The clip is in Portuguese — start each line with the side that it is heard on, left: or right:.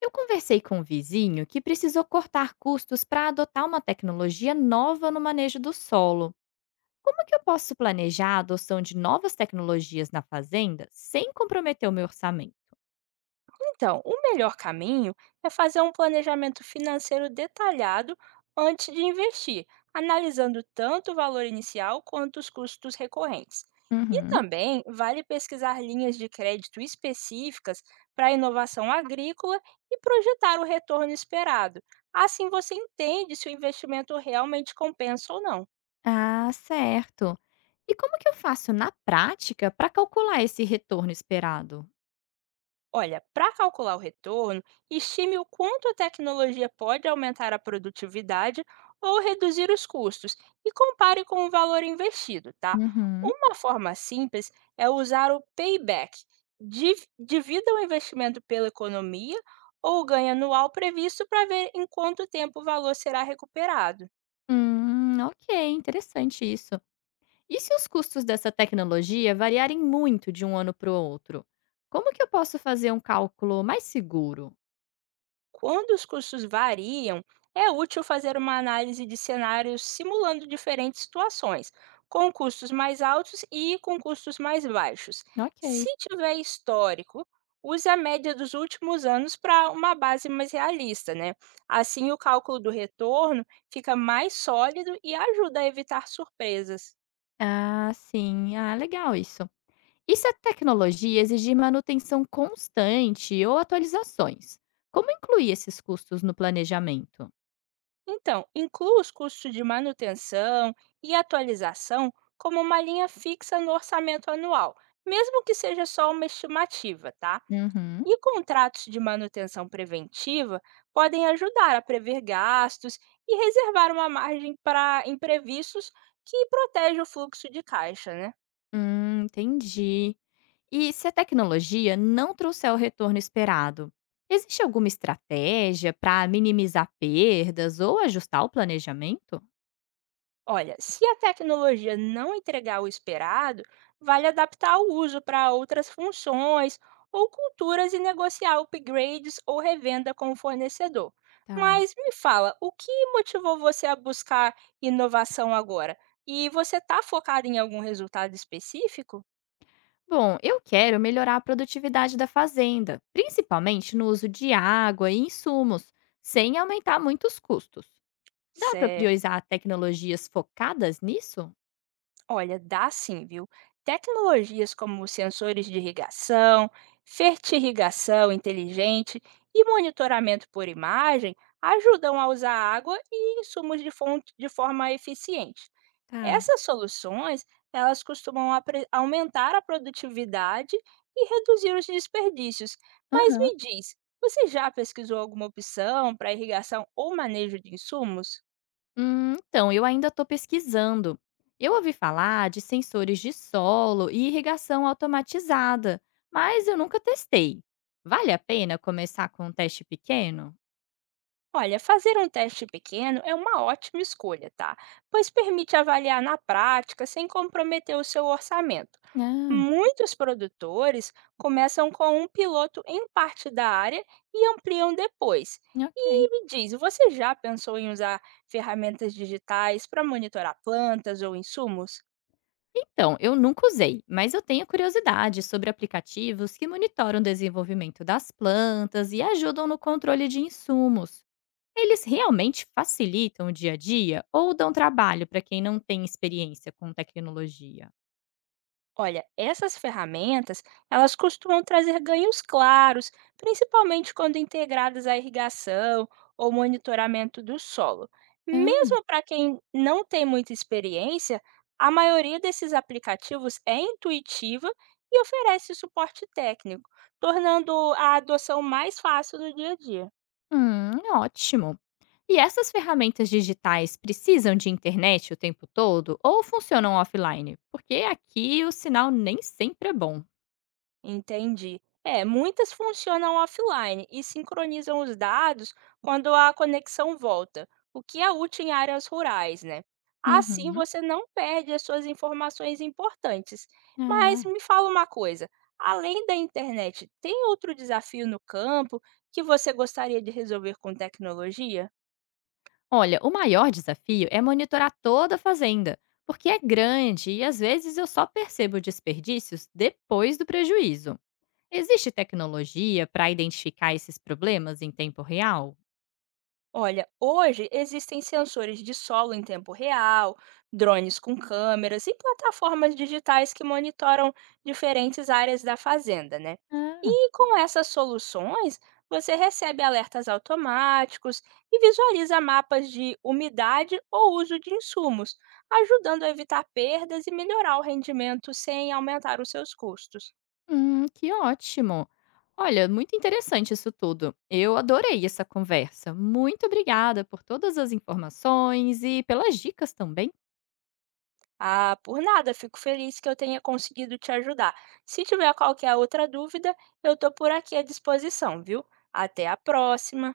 left: Eu conversei com um vizinho que precisou cortar custos para adotar uma tecnologia nova no manejo do solo. Como que eu posso planejar a adoção de novas tecnologias na fazenda sem comprometer o meu orçamento?
right: Então, o melhor caminho é fazer um planejamento financeiro detalhado antes de investir, analisando tanto o valor inicial quanto os custos recorrentes. E
left: Uhum.
right: também vale pesquisar linhas de crédito específicas para inovação agrícola e projetar o retorno esperado. Assim você entende se o investimento realmente compensa ou não.
left: Ah, certo. E como que eu faço na prática para calcular esse retorno esperado?
right: Olha, para calcular o retorno, estime o quanto a tecnologia pode aumentar a produtividade ou reduzir os custos e compare com o valor investido, tá?
left: Uhum.
right: Uma forma simples é usar o payback. Divida o investimento pela economia ou ganho anual previsto para ver em quanto tempo o valor será recuperado.
left: Ok, interessante isso. E se os custos dessa tecnologia variarem muito de um ano para o outro? Como que eu posso fazer um cálculo mais seguro?
right: Quando os custos variam, é útil fazer uma análise de cenários simulando diferentes situações, com custos mais altos e com custos mais baixos. Se
left: Ok.
right: tiver histórico, use a média dos últimos anos para uma base mais realista, né? Assim, o cálculo do retorno fica mais sólido e ajuda a evitar surpresas.
left: Ah, sim. Ah, legal isso. E se a tecnologia exigir manutenção constante ou atualizações? Como incluir esses custos no planejamento?
right: Então, inclua os custos de manutenção e atualização como uma linha fixa no orçamento anual, mesmo que seja só uma estimativa, tá?
left: Uhum.
right: E contratos de manutenção preventiva podem ajudar a prever gastos e reservar uma margem para imprevistos que protege o fluxo de caixa, né?
left: Entendi. E se a tecnologia não trouxer o retorno esperado, existe alguma estratégia para minimizar perdas ou ajustar o planejamento?
right: Olha, se a tecnologia não entregar o esperado, vale adaptar o uso para outras funções ou culturas e negociar upgrades ou revenda com o fornecedor.
left: Tá.
right: Mas me fala, o que motivou você a buscar inovação agora? E você está focado em algum resultado específico?
left: Bom, eu quero melhorar a produtividade da fazenda, principalmente no uso de água e insumos, sem aumentar muito os custos. Dá para
right: Certo.
left: priorizar tecnologias focadas nisso?
right: Olha, dá sim, viu? Tecnologias como sensores de irrigação, fertirrigação inteligente e monitoramento por imagem ajudam a usar água e insumos de fonte de forma eficiente.
left: Tá.
right: Essas soluções, elas costumam aumentar a produtividade e reduzir os desperdícios. Mas
left: Aham.
right: me diz, você já pesquisou alguma opção para irrigação ou manejo de insumos?
left: Então, eu ainda estou pesquisando. Eu ouvi falar de sensores de solo e irrigação automatizada, mas eu nunca testei. Vale a pena começar com um teste pequeno?
right: Olha, fazer um teste pequeno é uma ótima escolha, tá? Pois permite avaliar na prática sem comprometer o seu orçamento.
left: Ah,
right: Muitos produtores começam com um piloto em parte da área e ampliam depois. E
left: ok.
right: me diz, você já pensou em usar ferramentas digitais para monitorar plantas ou insumos?
left: Então, eu nunca usei, mas eu tenho curiosidade sobre aplicativos que monitoram o desenvolvimento das plantas e ajudam no controle de insumos. Eles realmente facilitam o dia a dia ou dão trabalho para quem não tem experiência com tecnologia?
right: Olha, essas ferramentas, elas costumam trazer ganhos claros, principalmente quando integradas à irrigação ou monitoramento do solo.
left: Ah,
right: Mesmo para quem não tem muita experiência, a maioria desses aplicativos é intuitiva e oferece suporte técnico, tornando a adoção mais fácil no dia a dia.
left: ótimo. E essas ferramentas digitais precisam de internet o tempo todo ou funcionam offline? Porque aqui o sinal nem sempre é bom.
right: Entendi. É, muitas funcionam offline e sincronizam os dados quando a conexão volta, o que é útil em áreas rurais, né? Assim
left: Uhum.
right: você não perde as suas informações importantes. Mas
left: Ah,
right: me fala uma coisa, além da internet, tem outro desafio no campo que você gostaria de resolver com tecnologia?
left: olha, o maior desafio é monitorar toda a fazenda, porque é grande e às vezes eu só percebo desperdícios depois do prejuízo. Existe tecnologia para identificar esses problemas em tempo real?
right: Olha, hoje existem sensores de solo em tempo real, drones com câmeras e plataformas digitais que monitoram diferentes áreas da fazenda, né?
left: Ah,
right: E com essas soluções, você recebe alertas automáticos e visualiza mapas de umidade ou uso de insumos, ajudando a evitar perdas e melhorar o rendimento sem aumentar os seus custos.
left: que ótimo! Olha, muito interessante isso tudo. Eu adorei essa conversa. Muito obrigada por todas as informações e pelas dicas também.
right: Ah, por nada, fico feliz que eu tenha conseguido te ajudar. Se tiver qualquer outra dúvida, eu estou por aqui à disposição, viu? Até a próxima!